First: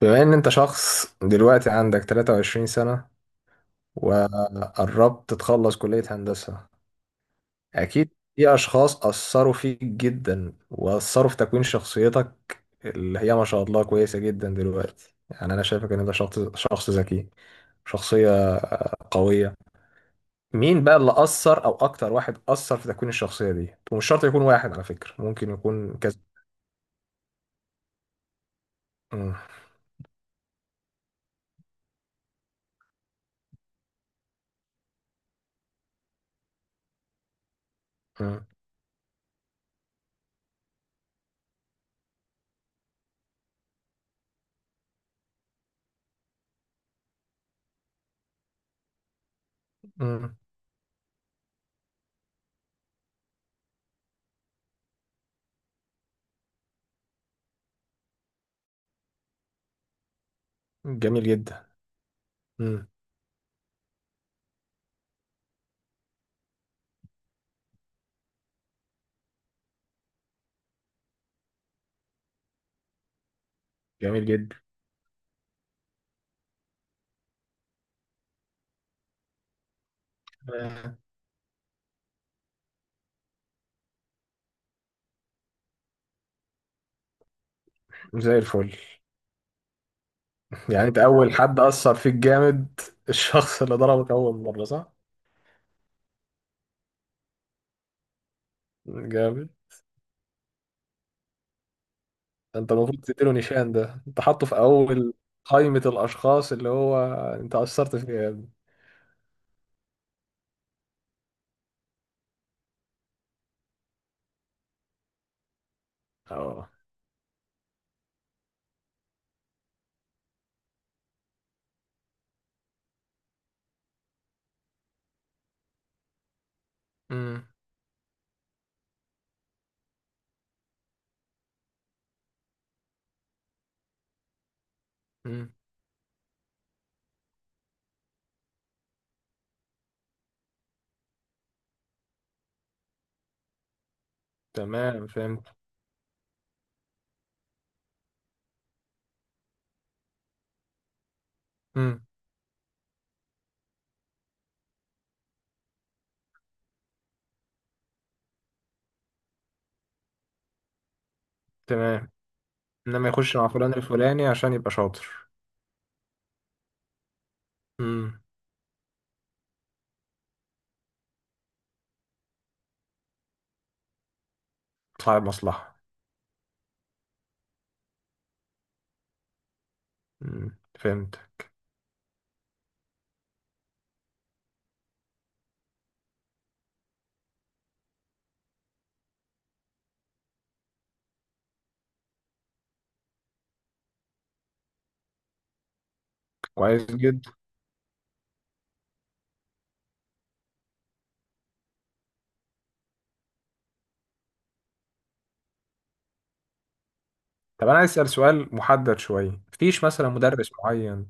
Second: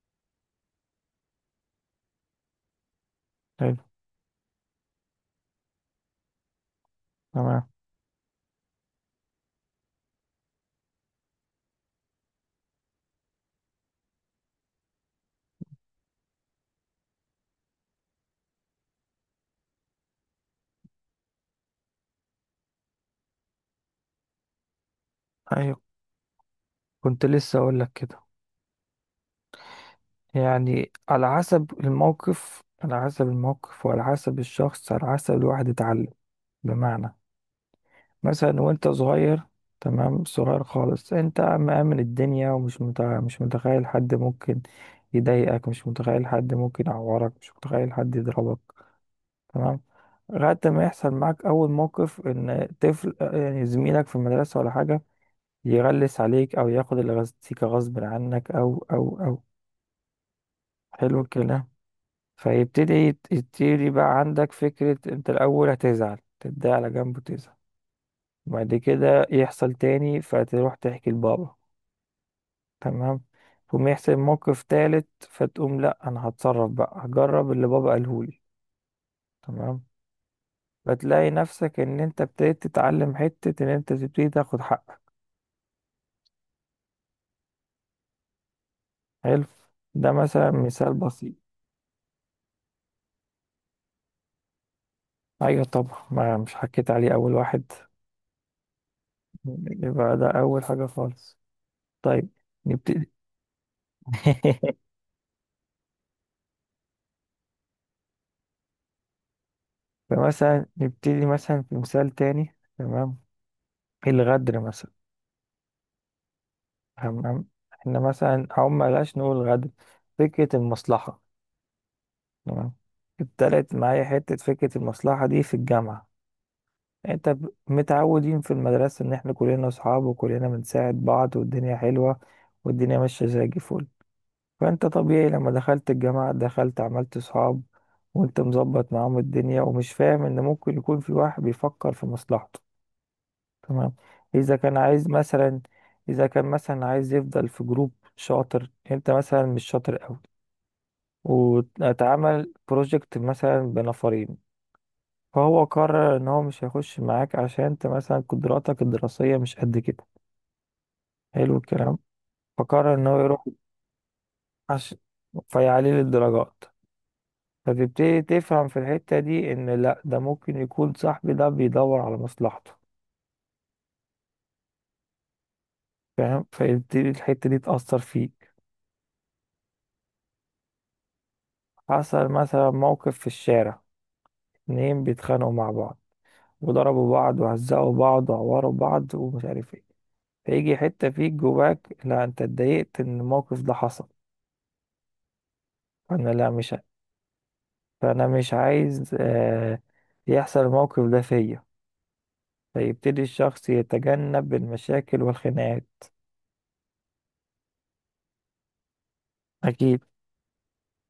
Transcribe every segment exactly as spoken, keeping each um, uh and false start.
بما ان انت شخص دلوقتي عندك 23 سنة، حلو. وقربت تخلص كلية هندسة، تمام. اكيد في اشخاص اثروا فيك جدا واثروا في تكوين شخصيتك اللي هي ما شاء الله كويسة جدا دلوقتي. يعني انا شايفك ان انت شخص شخص ذكي، شخصية قوية. مين بقى اللي اثر، او اكتر واحد اثر في تكوين الشخصية دي؟ ومش شرط يكون واحد على فكرة، ممكن ايوه، يكون كذا. كنت لسه اقول لك كده. مم. يعني على حسب الموقف، على حسب الموقف وعلى حسب الشخص، على حسب الواحد اتعلم. بمعنى، مم. مثلا وانت صغير، تمام، صغير خالص، انت مأمن الدنيا ومش مت... مش متخيل حد ممكن يضايقك، مش متخيل حد ممكن يعورك، مش متخيل حد يضربك. تمام. مم. لغاية ما يحصل معاك أول موقف إن طفل، يعني زميلك في المدرسة ولا حاجة، يغلس عليك او ياخد الغازيكا غصب عنك او او او. حلو جميل جدا. الكلام. مم. فيبتدي يت- يبتدي بقى عندك فكرة. انت الاول هتزعل، تتضايق على جنب وتزعل. بعد كده يحصل تاني، فتروح تحكي لبابا. تمام. تقوم يحصل جميل جدا. موقف تالت، فتقوم لا، انا هتصرف بقى، هجرب اللي بابا قالهولي. تمام. فتلاقي نفسك ان انت ابتديت تتعلم حتة ان انت تبتدي تاخد حقك. زي الفل. حلو. ده مثلا يعني مثال انت اول بسيط. حد اثر فيك جامد الشخص اللي ضربك اول مره، صح؟ ايوه طبعا، ما مش حكيت عليه اول واحد، جامد. يبقى ده أول حاجة خالص. طيب، انت المفروض نبتدي. تديله نيشان، ده انت حاطه في اول قائمه الاشخاص اللي هو انت اثرت فيه يا ابني. فمثلا نبتدي مثلا في مثال تاني، تمام؟ الغدر مثلا. اه. هم- هم- احنا مثلا أو ملاش نقول غدر، فكرة المصلحة. تمام. ابتدت معايا حتة فكرة المصلحة دي في الجامعة. انت امم. ب- متعودين في المدرسة ان احنا كلنا اصحاب وكلنا بنساعد بعض، والدنيا حلوة والدنيا ماشية زي الفل. فانت طبيعي لما امم. دخلت الجامعة، دخلت عملت صحاب وانت مظبط معاهم الدنيا، ومش فاهم ان ممكن يكون في واحد بيفكر في مصلحته. تمام؟ اذا كان تمام، عايز فهمت. مثلا، اذا كان مثلا عايز يفضل في جروب شاطر، انت مثلا مش شاطر قوي، امم. واتعمل بروجكت مثلا بنفرين، فهو قرر ان هو مش هيخش معاك عشان انت مثلا قدراتك الدراسية مش قد كده. حلو الكلام. تمام، فقرر ان انما هو يخش يروح، مع فلان الفلاني عشان يبقى عش... شاطر. فيعلي الدرجات. امم. فتبتدي تفهم في الحتة دي ان لا، ده ممكن يكون صاحبي ده بيدور على مصلحته، صاحب مصلحه. فاهم؟ فيبتدي الحتة دي تأثر فيك. امم، فهمت. حصل مثلا موقف في الشارع، اتنين بيتخانقوا مع بعض، وضربوا بعض وهزقوا بعض وعوروا بعض ومش عارف ايه. فيجي حتة فيك جواك لا، انت اتضايقت ان الموقف ده حصل، فانا لا، مش ع- كويس جدا. فانا مش عايز آه يحصل الموقف ده فيا. فيبتدي الشخص يتجنب المشاكل والخناقات. طب انا عايز اسال سؤال محدد شويه، مفيش اكيد مثلا مدرس معين،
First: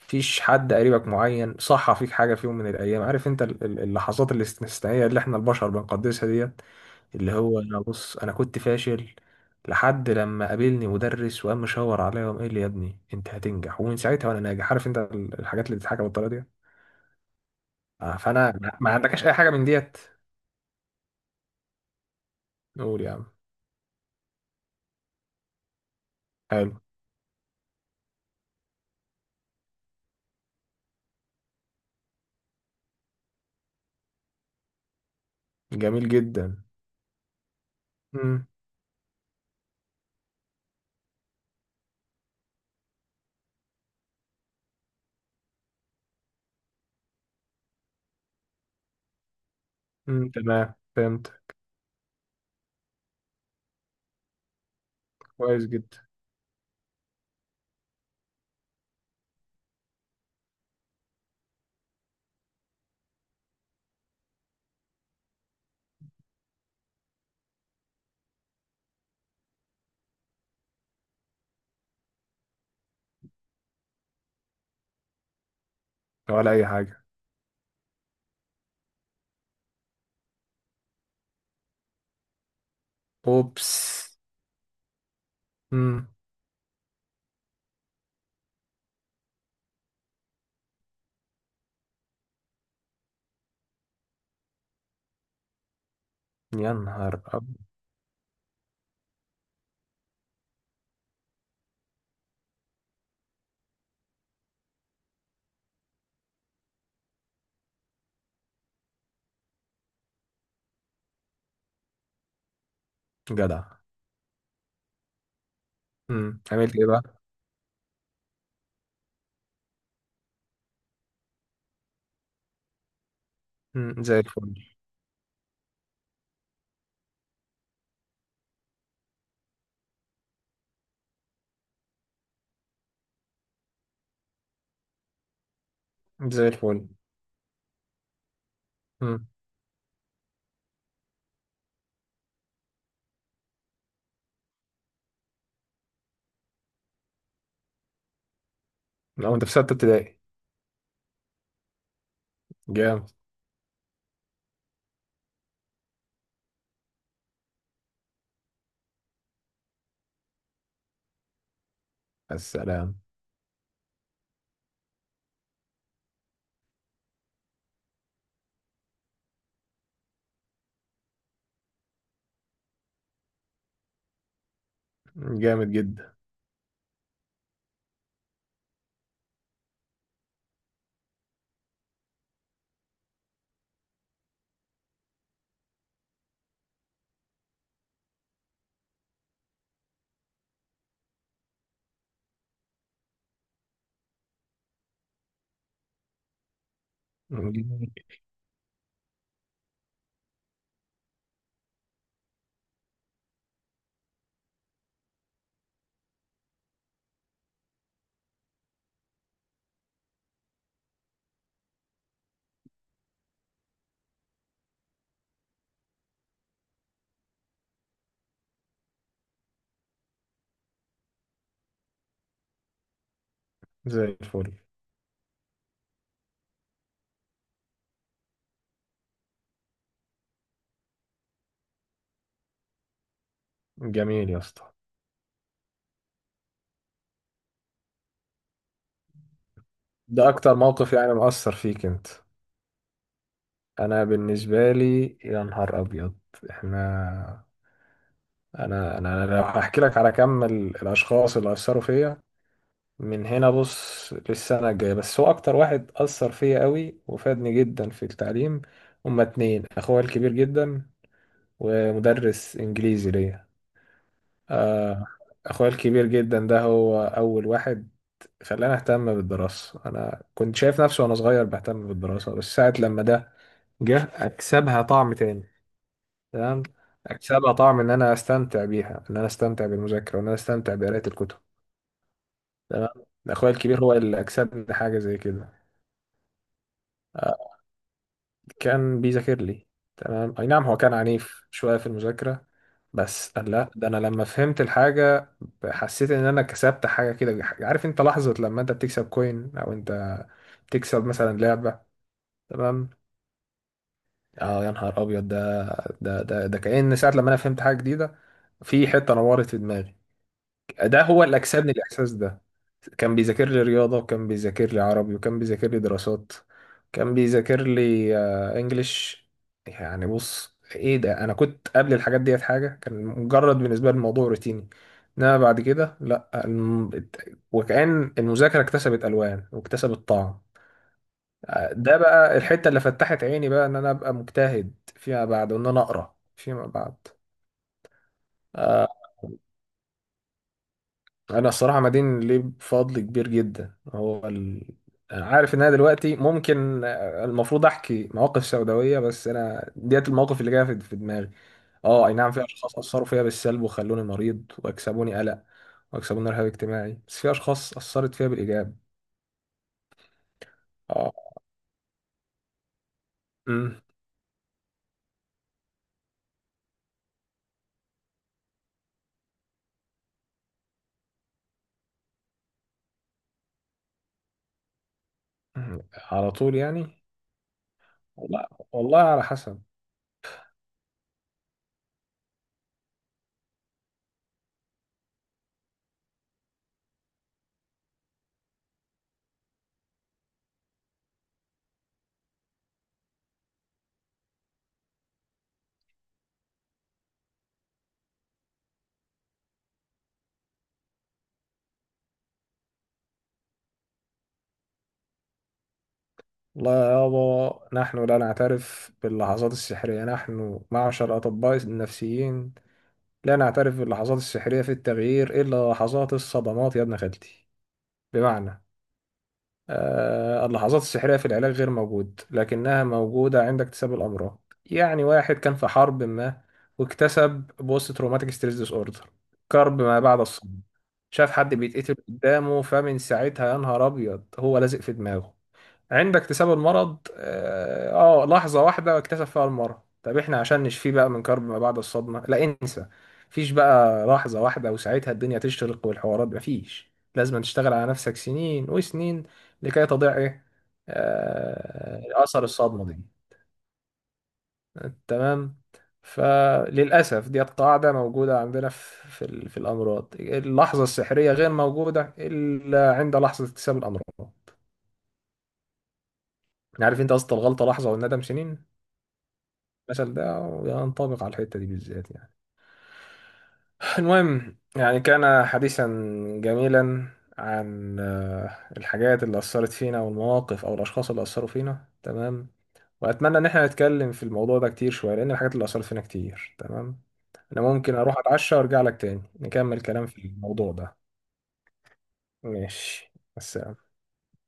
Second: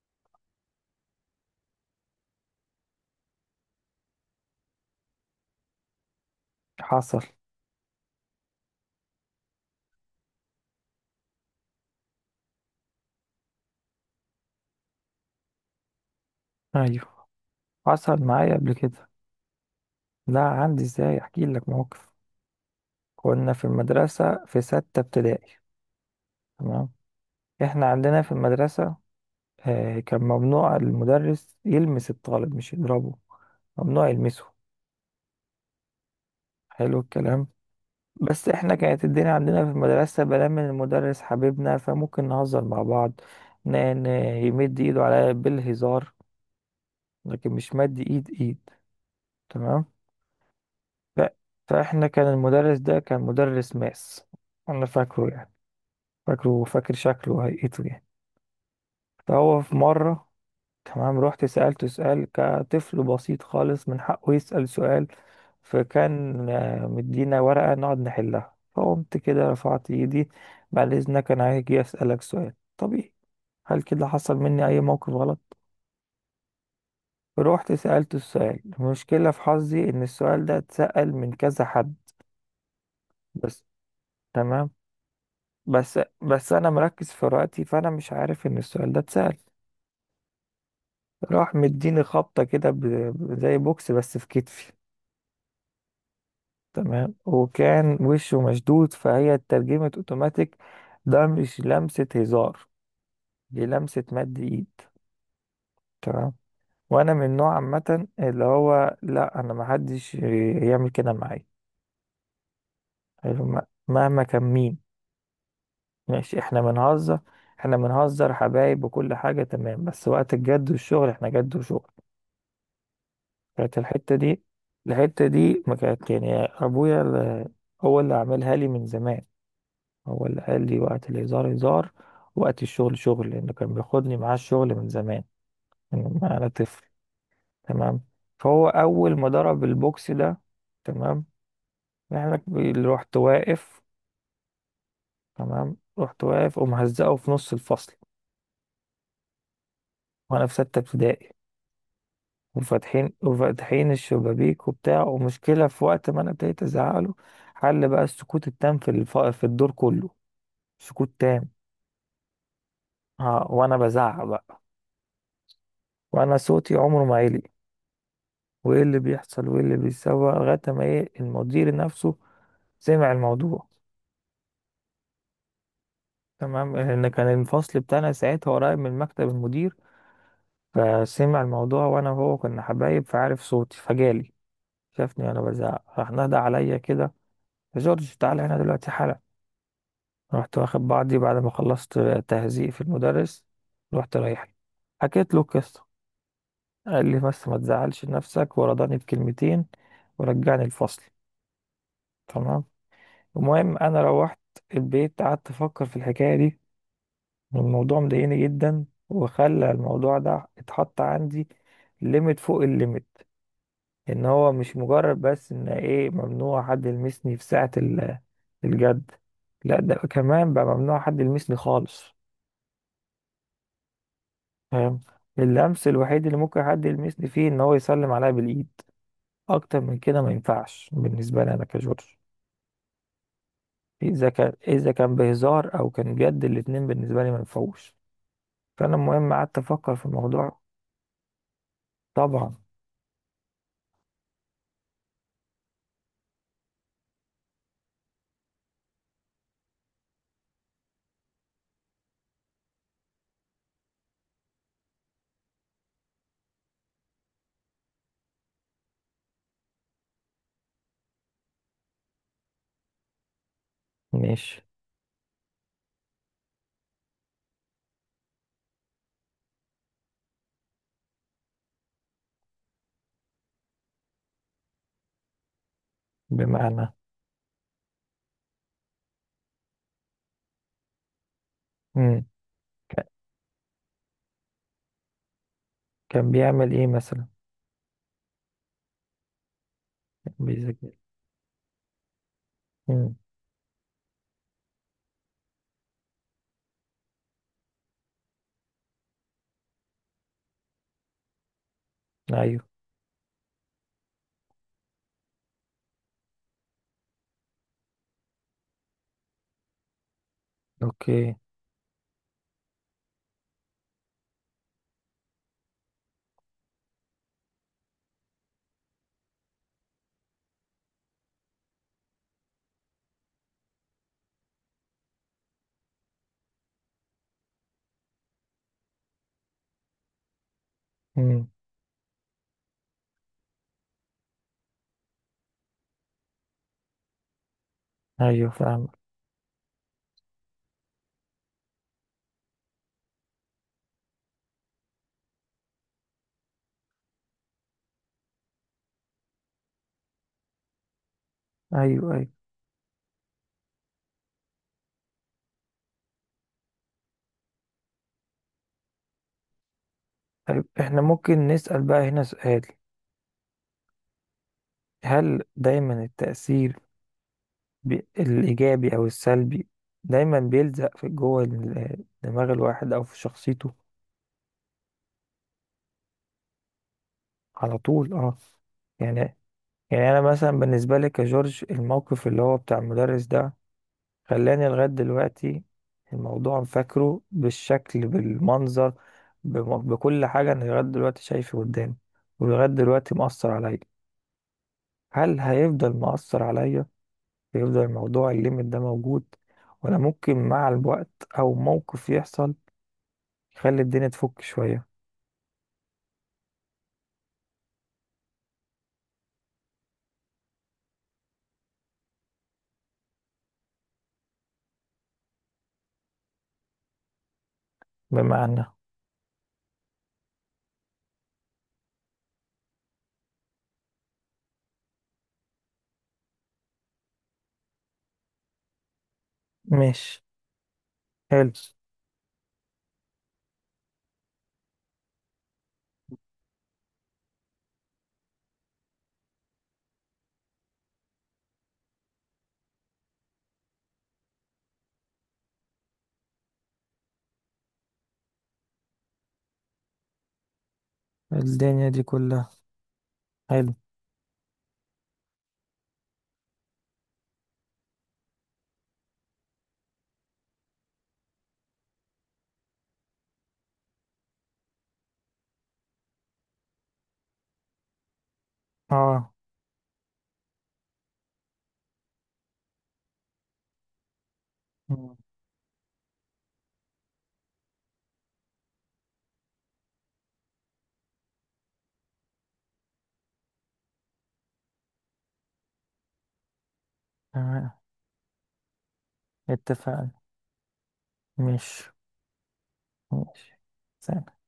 مفيش حد قريبك معين صح فيك حاجه في يوم من الايام؟ عارف انت ال- ال- اللحظات الاستثنائيه اللي احنا البشر بنقدسها ديت، حصل. اللي هو: انا بص انا كنت فاشل لحد لما قابلني مدرس وقام مشاور عليا وقام قال لي يا ابني انت هتنجح، ومن ساعتها وانا ناجح. عارف انت ال- الحاجات اللي بتتحكى بالطريقه دي؟ ايوه آه، حصل فانا معايا قبل ما ما كده. عندكش اي حاجه من ديت. لا عندي، ازاي؟ احكي لك موقف. قول يا عم. كنا في المدرسة في ستة ابتدائي. حلو. تمام. احنا عندنا في المدرسة آه، كان ممنوع المدرس يلمس الطالب، مش يضربه، ممنوع يلمسه. جميل جدا. حلو الكلام. امم. بس احنا كانت الدنيا عندنا في المدرسة بلا من المدرس حبيبنا، فممكن نهزر مع بعض. ن- ن- يمد ايده عليا بالهزار، لكن مش مد ايد ايد. تمام. تمام، ف- فهمت. فاحنا كان المدرس ده كان مدرس ماس، انا فاكره يعني، كويس جدا. فاكره، فاكر شكله وهيئته يعني. فهو في مرة، تمام، رحت سألته سؤال كطفل بسيط خالص من حقه يسأل سؤال. فكان آه، مدينا ورقة نقعد نحلها، فقمت كده رفعت ايدي، بعد اذنك انا هاجي اسألك سؤال طبيعي. هل كده حصل مني اي موقف غلط؟ ولا اي حاجه. رحت سألته السؤال. المشكلة في حظي ان السؤال ده اتسأل من كذا حد بس. اوبس. تمام. بس امم. بس انا مركز في وقتي، فانا مش عارف ان السؤال ده اتسأل. راح مديني خبطة كده، ب- ب- زي بوكس بس في كتفي. يا تمام. نهار أب... وكان وشه مشدود، فهي اترجمت اوتوماتيك، ده مش لمسة هزار، دي لمسة مد ايد. تمام. وانا من نوع عامة اللي هو لا، انا محدش يعمل كده معايا. حلو، م- جدع. مهما كان مين. ماشي، امم، احنا عملت ايه بنهزر، بقى؟ احنا بنهزر حبايب وكل حاجة، تمام، بس وقت الجد والشغل، احنا جد وشغل. كانت امم، الحتة زي دي، الفل. الحتة دي ما كانت يعني أبويا ال- هو اللي عملها لي من زمان، هو اللي قال لي وقت الهزار هزار، وقت الشغل شغل، لأنه كان بياخدني معاه الشغل من زمان، من ما أنا زي طفل. الفل. تمام. فهو أول امم. ما ضرب البوكس ده، تمام، يعني اللي رحت واقف، تمام، رحت واقف ومهزقه في نص الفصل، لو انت في ستة ابتدائي. وأنا في ستة ابتدائي، جامد. وفاتحين وفاتحين الشبابيك وبتاع ومشكلة، في وقت ما انا ابتديت ازعق له حل بقى السكوت التام في الف... في الدور كله، سكوت تام. السلام. ها، وانا بزعق بقى، وانا صوتي عمره ما عالي، وايه اللي بيحصل وايه اللي بيتسوى، لغاية ما ايه، المدير نفسه سمع الموضوع. جامد جدا. تمام، لان كان الفصل بتاعنا ساعتها قريب من مكتب المدير، فسمع الموضوع، وانا وهو كنا حبايب فعارف صوتي، فجالي، شافني وانا بزعق، راح نادى عليا كده، يا جورج تعالى هنا دلوقتي حالا. رحت واخد بعضي بعد ما خلصت تهزيء في المدرس، رحت رايح له. حكيت له القصة، قال لي بس ما جميل. تزعلش نفسك، ورضاني بكلمتين ورجعني الفصل. تمام. المهم انا روحت البيت، قعدت افكر في الحكاية دي، والموضوع مضايقني جدا، وخلى الموضوع ده اتحط عندي ليميت فوق الليميت، ان هو مش مجرد بس ان ايه، ممنوع حد يلمسني في ساعة ال- الجد، لا، ده كمان بقى ممنوع حد يلمسني خالص، زي الفل. فاهم؟ اللمس الوحيد اللي ممكن حد يلمسني فيه ان هو يسلم عليا بالايد، اكتر من كده ما ينفعش بالنسبه لي انا كجورج. اذا جميل يا كان اسطى. اذا كان بهزار او كان جد، الاتنين بالنسبه لي ما ينفعوش. فانا المهم قعدت افكر في ده اكتر الموضوع. موقف يعني مؤثر فيك انت؟ طبعا. انا بالنسبة لي، يا نهار ابيض! احنا، انا انا أنا لو هحكي لك على كم ال- الاشخاص اللي اثروا فيا من هنا بص للسنة الجاية. بس هو أكتر واحد أثر فيا قوي وفادني جدا في التعليم، هما اتنين: أخويا الكبير جدا، ومدرس إنجليزي ليا. ماشي. آه، أخويا الكبير جدا ده هو أول واحد خلاني أهتم بالدراسة. أنا كنت شايف نفسي وأنا صغير بهتم بالدراسة، بس ساعة لما ده جه أكسبها طعم تاني. تمام، بمعنى. أكسبها طعم إن أنا أستمتع بيها، إن أنا أستمتع بالمذاكرة، وإن أنا أستمتع بقراءة الكتب. مم. تمام. ك- أخويا الكبير هو اللي أكسبني حاجة زي كده. كان بيعمل ايه مثلا؟ آه، كان بيذاكر لي. كان تمام، اي نعم، هو بيذاكر. كان عنيف شوية في المذاكرة. مم. بس قال لا، ده انا لما فهمت الحاجة حسيت ان انا كسبت حاجة كده. عارف انت لحظة لما انت بتكسب كوين او انت بتكسب مثلا لعبة؟ ايوه. تمام. اه يا نهار ابيض، ده ده ده ده كأن ساعة لما انا فهمت حاجة جديدة، في حتة نورت في دماغي. ده هو اوكي. اللي أكسبني الإحساس ده. كان بيذاكر لي رياضة، وكان بيذاكر لي عربي، وكان بيذاكر لي دراسات، كان بيذاكر لي آه، إنجليش. يعني بص إيه ده، أنا كنت قبل الحاجات ديت حاجة كان مجرد بالنسبة لي الموضوع روتيني، إنما بعد كده لأ. الم- وكأن المذاكرة اكتسبت ألوان واكتسبت طعم. مم. آه، ده بقى الحتة اللي فتحت عيني بقى إن أنا أبقى مجتهد فيما بعد، وإن أنا أقرأ فيما بعد. ايوه فاهم. آه، انا الصراحه مدين ليه بفضل كبير جدا. هو ال... أنا عارف ان انا دلوقتي ممكن آه، المفروض احكي مواقف سوداويه، بس انا ديت المواقف اللي جايه في في دماغي. اه، اي ايوه، ايوه. نعم، في اشخاص اثروا فيا بالسلب وخلوني مريض واكسبوني قلق واكسبوني رهاب اجتماعي، بس في اشخاص اثرت فيا بالايجاب. طيب، احنا اه. ممكن نسال بقى هنا سؤال، أمم. هل دايما التاثير بي- الإيجابي أو السلبي دايما بيلزق في جوه ال- دماغ الواحد أو في شخصيته؟ على طول يعني؟ على طول اه؟ لا والله، على يعني، حسب. يعني أنا مثلا بالنسبة لي كجورج، الموقف اللي هو بتاع المدرس ده، خلاني لغاية دلوقتي الموضوع فاكره بالشكل، بالمنظر، بم- بكل حاجة، أنا لغاية دلوقتي شايفه قدامي، ولغاية دلوقتي مؤثر عليا. هل هيفضل مؤثر عليا، هيفضل الموضوع الليميت ده موجود، ولا ممكن مع الوقت أو موقف يحصل خلي الدنيا تفك شوية؟ لا يابا، نحن لا نعترف باللحظات السحرية، نحن معشر أطباء النفسيين لا نعترف باللحظات السحرية في التغيير، إلا لحظات الصدمات يا ابن خالتي. بمعنى؟ بمعنى. آه، اللحظات السحرية في العلاج غير موجود، لكنها موجودة عند اكتساب الأمراض. يعني واحد كان في حرب ما واكتسب بوست تروماتيك ستريس ديس أوردر، كرب ما بعد ماشي. الصدمة، شاف حلو. حد بيتقتل قدامه، فمن ساعتها يا نهار أبيض هو لازق في دماغه. عند اكتساب المرض اه آه، لحظة واحدة اكتسب فيها المرض. طب احنا عشان نشفيه بقى من كرب ما بعد الصدمة، لا انسى، مفيش بقى لحظة واحدة وساعتها الدنيا تشتغل والحوارات. مفيش، لازم تشتغل على نفسك سنين وسنين لكي تضيع ايه؟ الدنيا دي آه، اثر كلها. الصدمة دي. حلو. تمام. فللأسف ديت قاعدة موجودة عندنا في في ال- في الأمراض: اللحظة السحرية غير موجودة إلا عند لحظة اكتساب الأمراض. يعني عارف انت قصة الغلطة لحظة والندم سنين؟ اه. المثل ده ينطبق على الحتة دي بالذات. يعني المهم، يعني مم. كان حديثا جميلا عن آه، الحاجات اللي أثرت فينا والمواقف أو الأشخاص اللي أثروا فينا. تمام، وأتمنى إن احنا نتكلم في الموضوع ده كتير شوية، لأن الحاجات اللي أثرت فينا كتير. تمام، أنا تمام. ممكن أروح أتعشى وأرجع لك تاني نكمل كلام اتفقنا. في الموضوع ده. ماشي. ماشي. ماشي. بس سلام.